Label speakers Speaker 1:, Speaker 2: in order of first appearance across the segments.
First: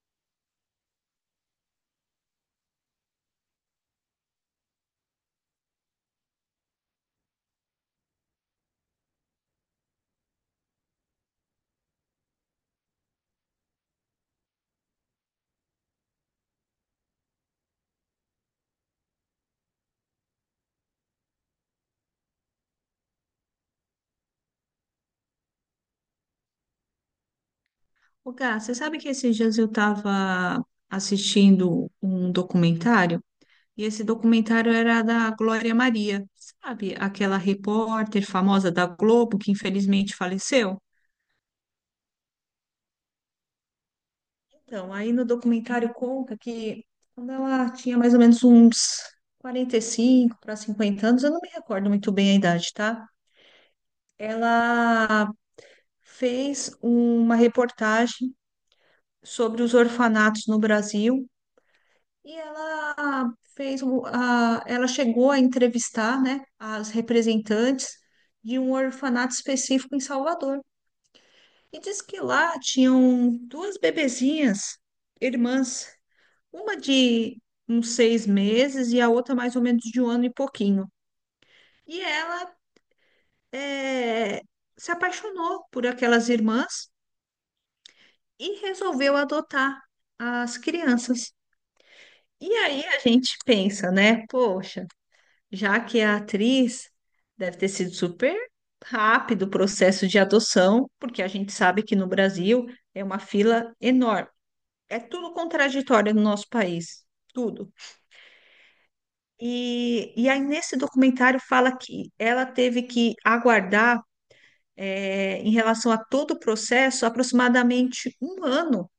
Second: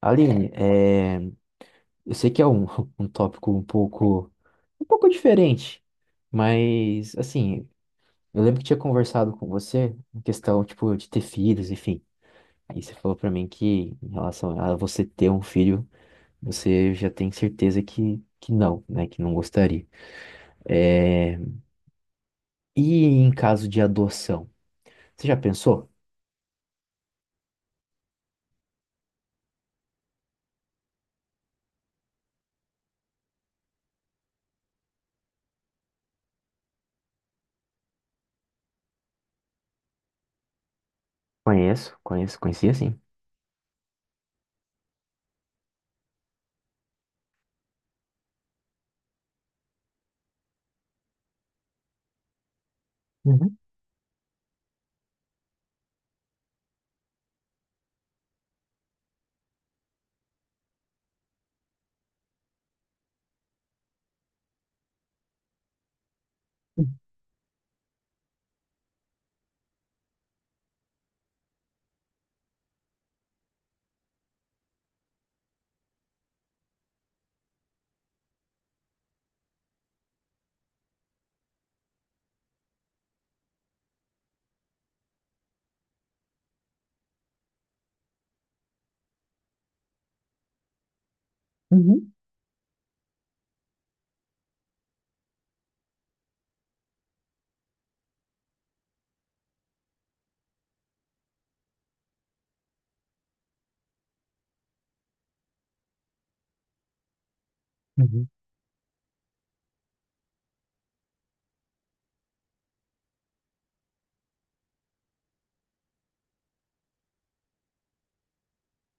Speaker 1: Aline, eu sei que é um tópico um pouco diferente, mas assim, eu lembro que tinha conversado com você em questão, tipo, de ter filhos, enfim. Aí você falou pra mim que em relação a você ter um filho, você já tem certeza que não, né? Que não gostaria. É, E em caso de adoção, você já pensou?
Speaker 2: Ô, Gá, você sabe que esses dias eu estava assistindo um documentário, e esse documentário era da Glória Maria, sabe? Aquela repórter famosa da Globo que infelizmente faleceu.
Speaker 1: Conheço, conheço, conhecia sim.
Speaker 2: Então, aí no documentário conta que quando ela tinha mais ou menos uns 45 para 50 anos, eu não me recordo muito bem a idade, tá?
Speaker 1: Uhum,
Speaker 2: Ela fez uma reportagem sobre os orfanatos no Brasil. E ela ela chegou a entrevistar, né, as
Speaker 1: uhum,
Speaker 2: representantes de um orfanato específico em Salvador. E disse que lá tinham duas bebezinhas, irmãs, uma de uns 6 meses e a outra mais ou menos de 1 ano e pouquinho. E ela eh, se apaixonou por aquelas irmãs e resolveu adotar as crianças.
Speaker 1: uhum.
Speaker 2: E aí a gente pensa, né, poxa, já que a atriz deve ter sido super rápido o processo de adoção, porque a gente sabe que no Brasil é uma fila enorme. É tudo contraditório no nosso país, tudo.
Speaker 1: Uhum.
Speaker 2: E aí, nesse documentário, fala que ela teve que aguardar, é, em relação a todo o processo, aproximadamente 1 ano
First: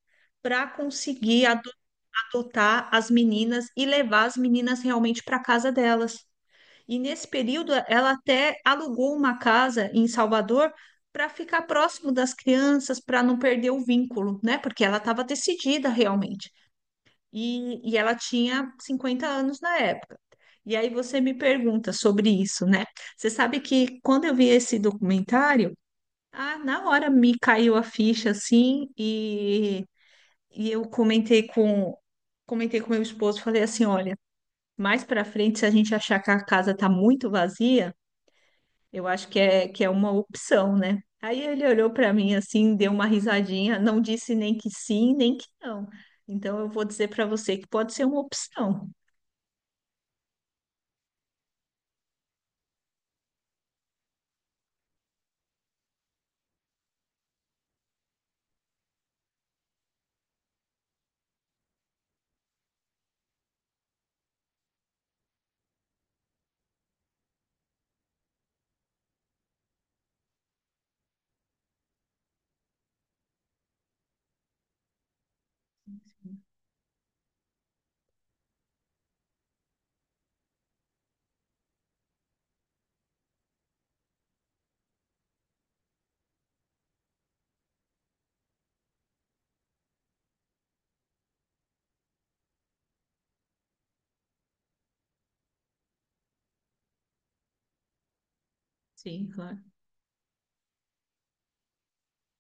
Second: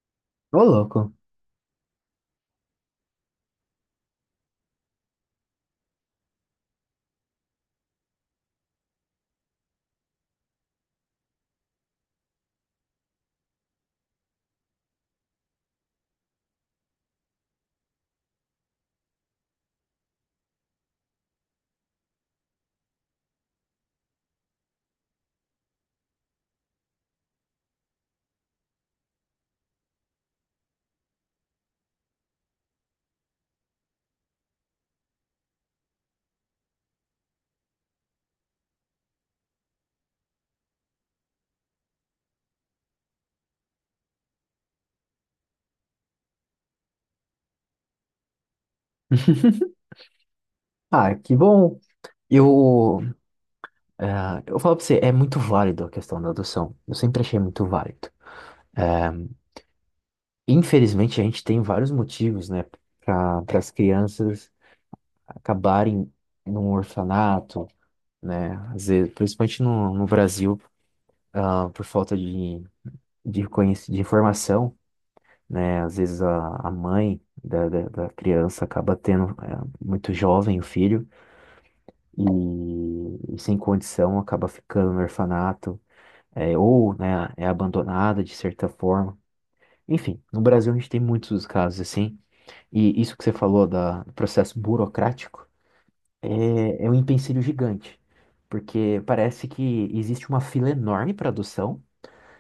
Speaker 1: Ô,
Speaker 2: para
Speaker 1: louco.
Speaker 2: conseguir adotar as meninas e levar as meninas realmente para casa delas. E nesse período, ela até alugou uma casa em Salvador para ficar próximo das crianças, para não perder o vínculo, né? Porque ela estava decidida realmente. E ela tinha 50 anos na época. E aí você me pergunta sobre isso, né? Você sabe que quando eu vi esse documentário, ah, na hora me caiu a ficha assim, e eu comentei com meu esposo, falei assim, olha, mais para frente, se a gente achar que a casa tá muito vazia, eu acho que é uma opção, né? Aí ele olhou para mim assim, deu uma risadinha, não disse nem que sim, nem que não. Então eu vou dizer para você que pode ser uma opção.
Speaker 1: Ah, que bom. Eu, eu falo pra você, é muito válido a questão da adoção. Eu sempre achei muito válido. É, Infelizmente, a gente tem vários motivos, né, para as crianças acabarem num orfanato, né, às vezes, principalmente no Brasil, por falta de de informação, né, às vezes a mãe da criança acaba tendo muito jovem o filho e, e sem condição acaba ficando no orfanato é, ou né, é abandonada de certa forma. Enfim, no Brasil a gente tem muitos casos assim, e isso que você falou do processo burocrático é um empecilho gigante, porque
Speaker 2: Sim,
Speaker 1: parece
Speaker 2: claro.
Speaker 1: que existe uma fila enorme para adoção,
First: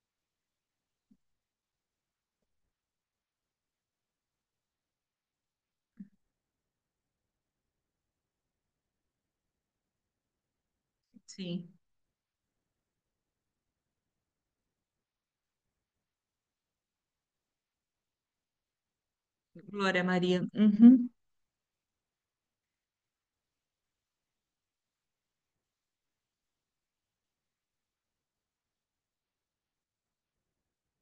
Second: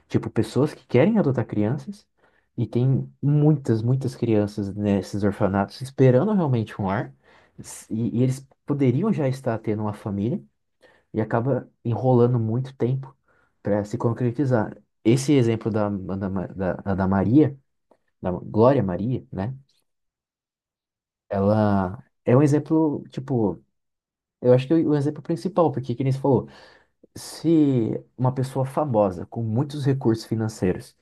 Speaker 1: tipo, pessoas que querem adotar crianças, e tem muitas, muitas crianças nesses orfanatos esperando realmente um lar, e eles poderiam já estar tendo uma família, e
Speaker 2: Sim.
Speaker 1: acaba enrolando muito tempo para se concretizar. Esse exemplo da, da, Ma- da, da Maria, da Glória Maria, né?
Speaker 2: Glória Maria. Uhum.
Speaker 1: Ela é um exemplo, tipo, eu acho que é o exemplo principal, porque, que nem você falou, se uma pessoa famosa com muitos recursos financeiros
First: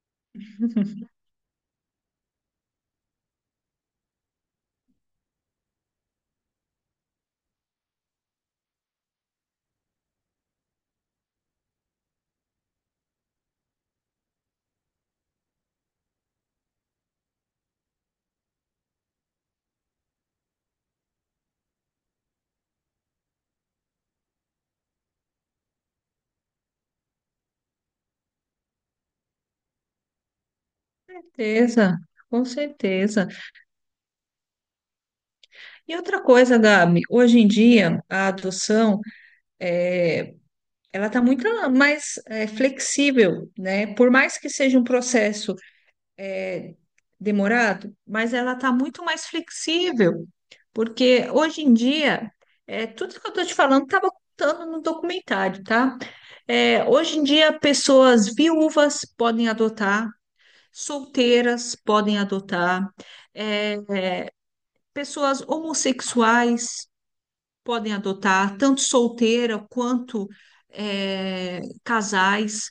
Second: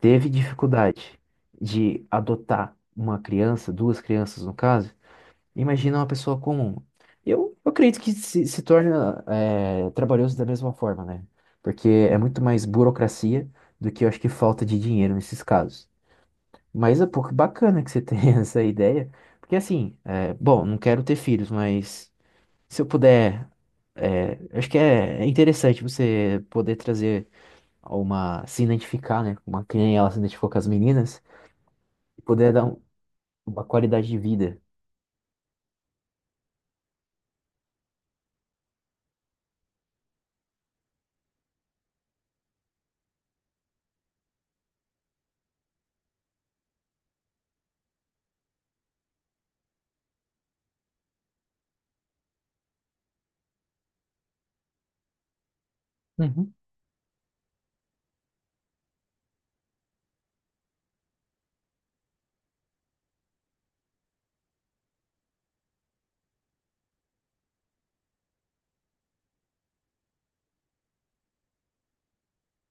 Speaker 1: teve dificuldade de adotar uma criança, duas crianças no caso, imagina uma pessoa comum. Eu acredito que se torna trabalhoso da mesma forma, né? Porque é muito mais burocracia do que eu acho que falta de dinheiro nesses casos. Mas é pouco bacana que você tenha essa ideia. Porque assim, bom, não quero ter filhos, mas se eu puder, acho que é interessante você poder trazer uma, se identificar, né? Uma criança, ela se identificou com as meninas,
Speaker 2: Certeza,
Speaker 1: e
Speaker 2: com
Speaker 1: poder dar
Speaker 2: certeza.
Speaker 1: uma qualidade de vida.
Speaker 2: E outra coisa, Gabi, hoje em dia a adoção é, ela está muito mais flexível, né? Por mais que seja um processo é, demorado, mas ela está muito mais flexível, porque hoje em dia, tudo que eu estou te falando estava contando no documentário, tá?
Speaker 1: Uhum,
Speaker 2: Hoje em dia, pessoas viúvas podem adotar, solteiras podem adotar, é, pessoas homossexuais podem adotar, tanto solteira quanto casais,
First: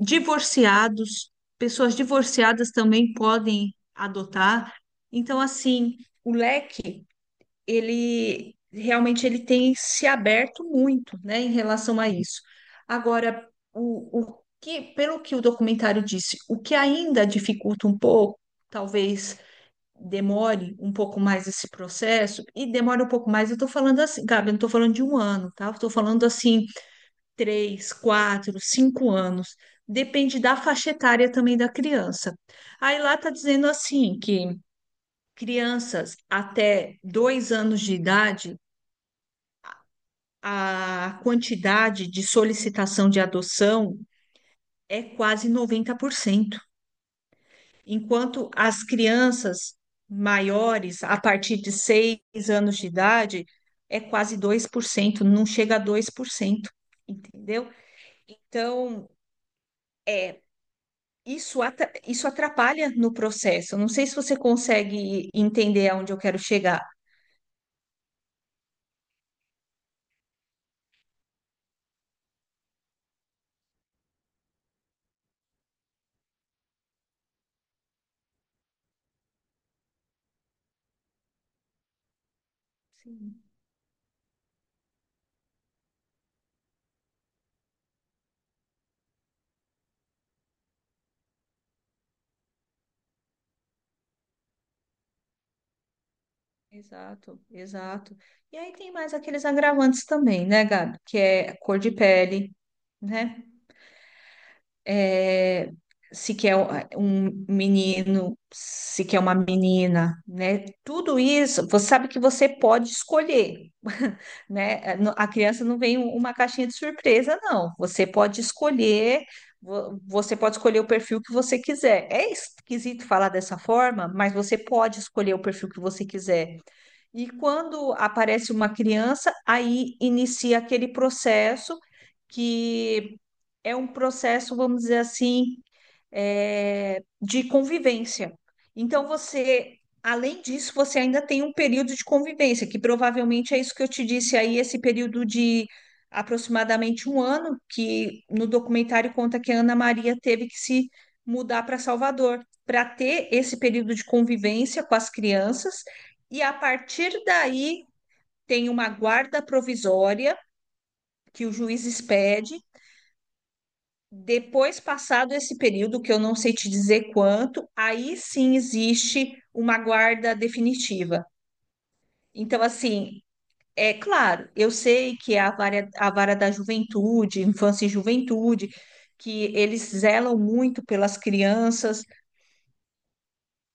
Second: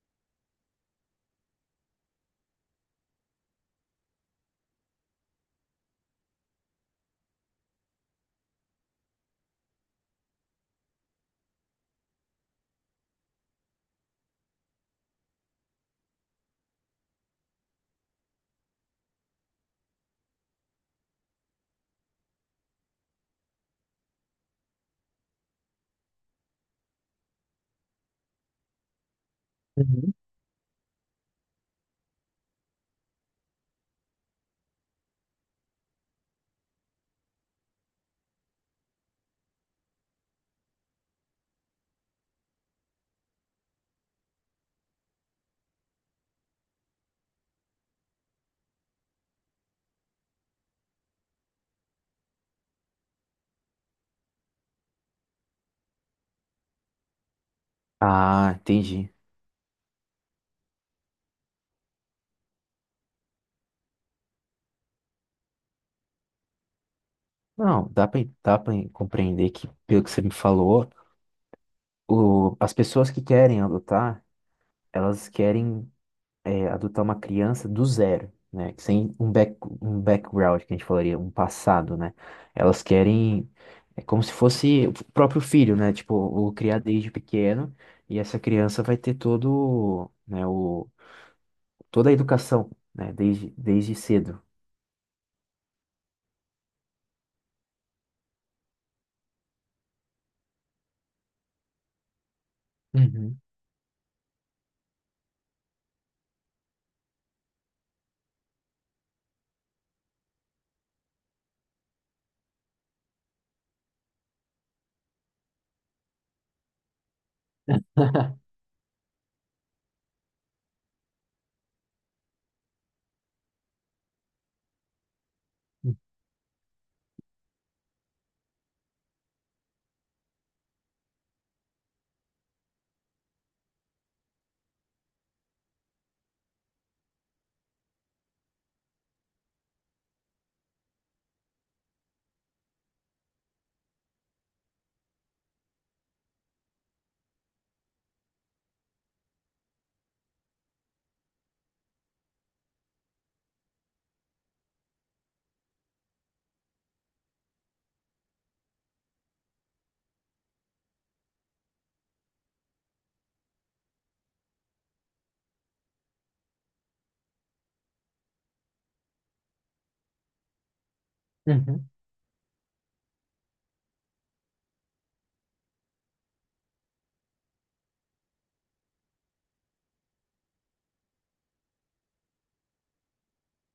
Speaker 2: divorciados, pessoas divorciadas também podem adotar. Então, assim, o leque, ele realmente ele tem se aberto muito, né, em relação a isso. Agora, o que, pelo que o documentário disse, o que ainda dificulta um pouco, talvez demore um pouco mais esse processo, e demore um pouco mais, eu estou falando assim, Gabi, eu não estou falando de um ano, tá? Eu estou falando assim, 3, 4, 5 anos.
Speaker 1: uhum.
Speaker 2: Depende da faixa etária também da criança. Aí lá está dizendo assim que crianças até 2 anos de idade, a quantidade de solicitação de adoção é quase 90%, enquanto as crianças maiores, a partir de 6 anos de idade, é quase 2%, não chega a 2%, entendeu?
Speaker 1: Ah,
Speaker 2: Então,
Speaker 1: entendi.
Speaker 2: é, isso atrapalha no processo. Não sei se você consegue entender aonde eu quero chegar.
Speaker 1: Não, dá pra compreender que, pelo que você me falou, as pessoas que querem adotar, elas querem adotar uma criança do zero, né? Sem um um background, que a gente falaria, um passado, né? Elas
Speaker 2: Sim,
Speaker 1: querem, é como se fosse o próprio filho, né? Tipo, o criar desde pequeno, e essa criança vai ter todo, né, toda a educação, né? Desde, desde cedo.
Speaker 2: exato, exato. E aí tem mais aqueles agravantes também, né, Gabi? Que é a cor de pele,
Speaker 1: Uhum.
Speaker 2: né? É, se quer um menino, se quer uma menina, né? Tudo isso, você sabe que você pode escolher, né? A criança não vem um, uma caixinha de surpresa, não. Você pode escolher, você pode escolher o perfil que você quiser. É esquisito falar dessa forma, mas você pode escolher o perfil que você quiser. E quando aparece uma criança, aí inicia aquele processo que é um processo, vamos dizer assim, é, de convivência. Então, você, além disso, você ainda tem um período de convivência, que provavelmente é isso que eu te disse aí, esse período de aproximadamente 1 ano, que no documentário conta que a Ana Maria teve que se mudar para Salvador, para ter esse período de convivência com as crianças, e a partir daí tem uma guarda provisória que o juiz expede depois passado esse período, que eu não sei te dizer quanto, aí sim existe uma guarda definitiva.
Speaker 1: Uhum.
Speaker 2: Então, assim, é claro, eu sei que é a vara da juventude, infância e juventude, que eles zelam muito pelas crianças,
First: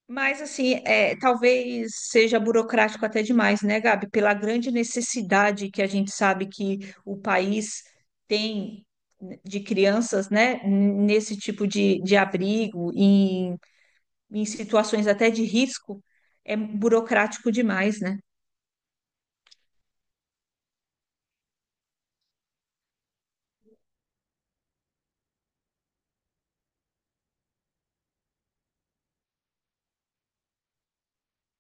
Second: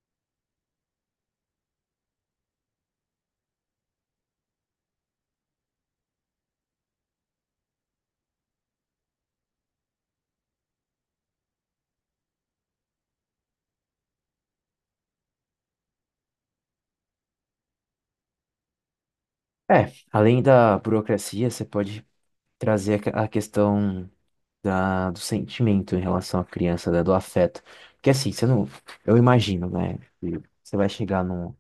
Speaker 2: mas, assim, é, talvez seja burocrático até demais, né, Gabi? Pela grande necessidade que a gente sabe que o país tem, né, de crianças, né, nesse tipo de abrigo, em, em situações até de risco, é burocrático demais, né?
Speaker 1: É, além da burocracia, você pode trazer a a questão da, do sentimento em relação à criança, né, do afeto. Porque assim, você não. Eu imagino, né? Que você vai chegar num.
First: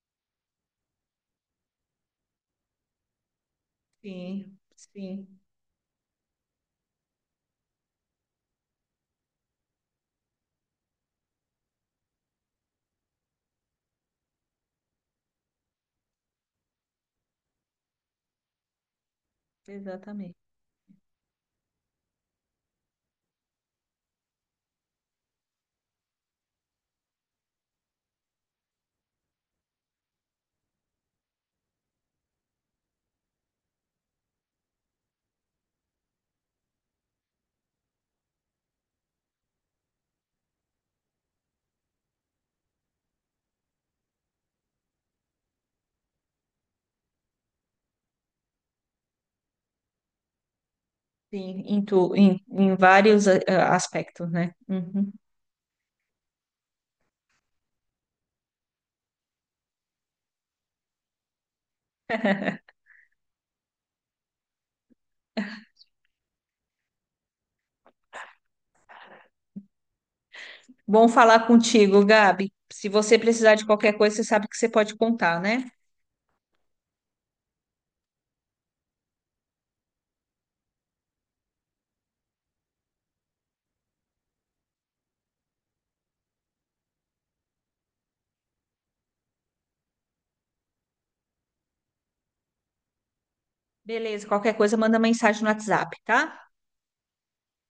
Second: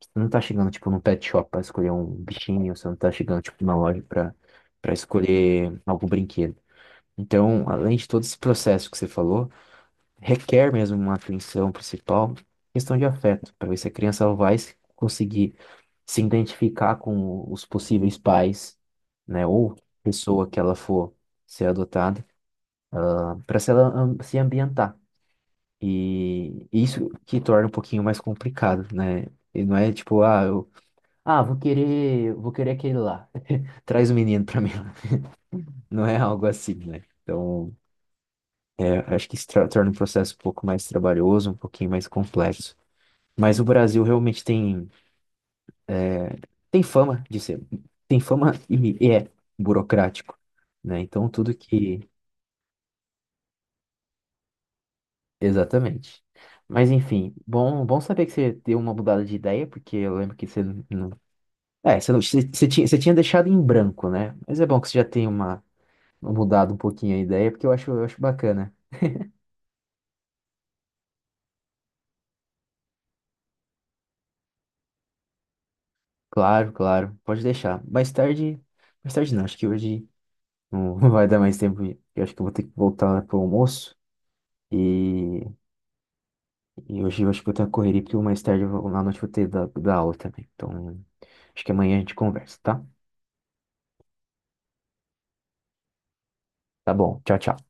Speaker 1: Você não tá chegando, tipo, num pet shop pra escolher um bichinho, você não tá chegando, tipo, numa loja pra,
Speaker 2: Sim,
Speaker 1: pra
Speaker 2: sim,
Speaker 1: escolher algum brinquedo. Então, além de todo esse processo que você falou, requer mesmo uma atenção principal, questão de afeto, pra ver se a criança vai conseguir se identificar com os possíveis pais, né, ou
Speaker 2: exatamente.
Speaker 1: pessoa que ela for ser adotada, para se ela se ambientar. E isso que torna um pouquinho mais complicado, né? E não é tipo, ah, vou querer aquele lá. Traz o menino para mim. Não é algo assim, né? Então, eu acho que isso torna o processo um pouco mais trabalhoso, um pouquinho mais complexo. Mas o Brasil realmente tem fama de ser, tem fama e é burocrático, né? Então tudo
Speaker 2: Sim, em,
Speaker 1: que,
Speaker 2: tu, em, em vários aspectos, né? Uhum.
Speaker 1: exatamente. Mas enfim, bom, bom saber que você deu uma mudada de ideia, porque eu lembro que você não, é, você, não- você, você tinha deixado em branco, né? Mas é bom que você já tem uma mudado um pouquinho a ideia, porque eu acho bacana.
Speaker 2: Bom falar contigo, Gabi. Se você precisar de qualquer coisa, você sabe que você pode contar, né?
Speaker 1: Claro, claro, pode deixar. Mais tarde não, acho que hoje não vai dar mais tempo. Eu acho que eu vou ter que voltar pro almoço e e hoje eu acho que vou estar correria, porque mais tarde eu vou, à noite eu vou ter da aula também. Então, acho que amanhã a gente conversa, tá?
Speaker 2: Beleza, qualquer coisa manda mensagem no WhatsApp, tá?
Speaker 1: Tá bom. Tchau, tchau.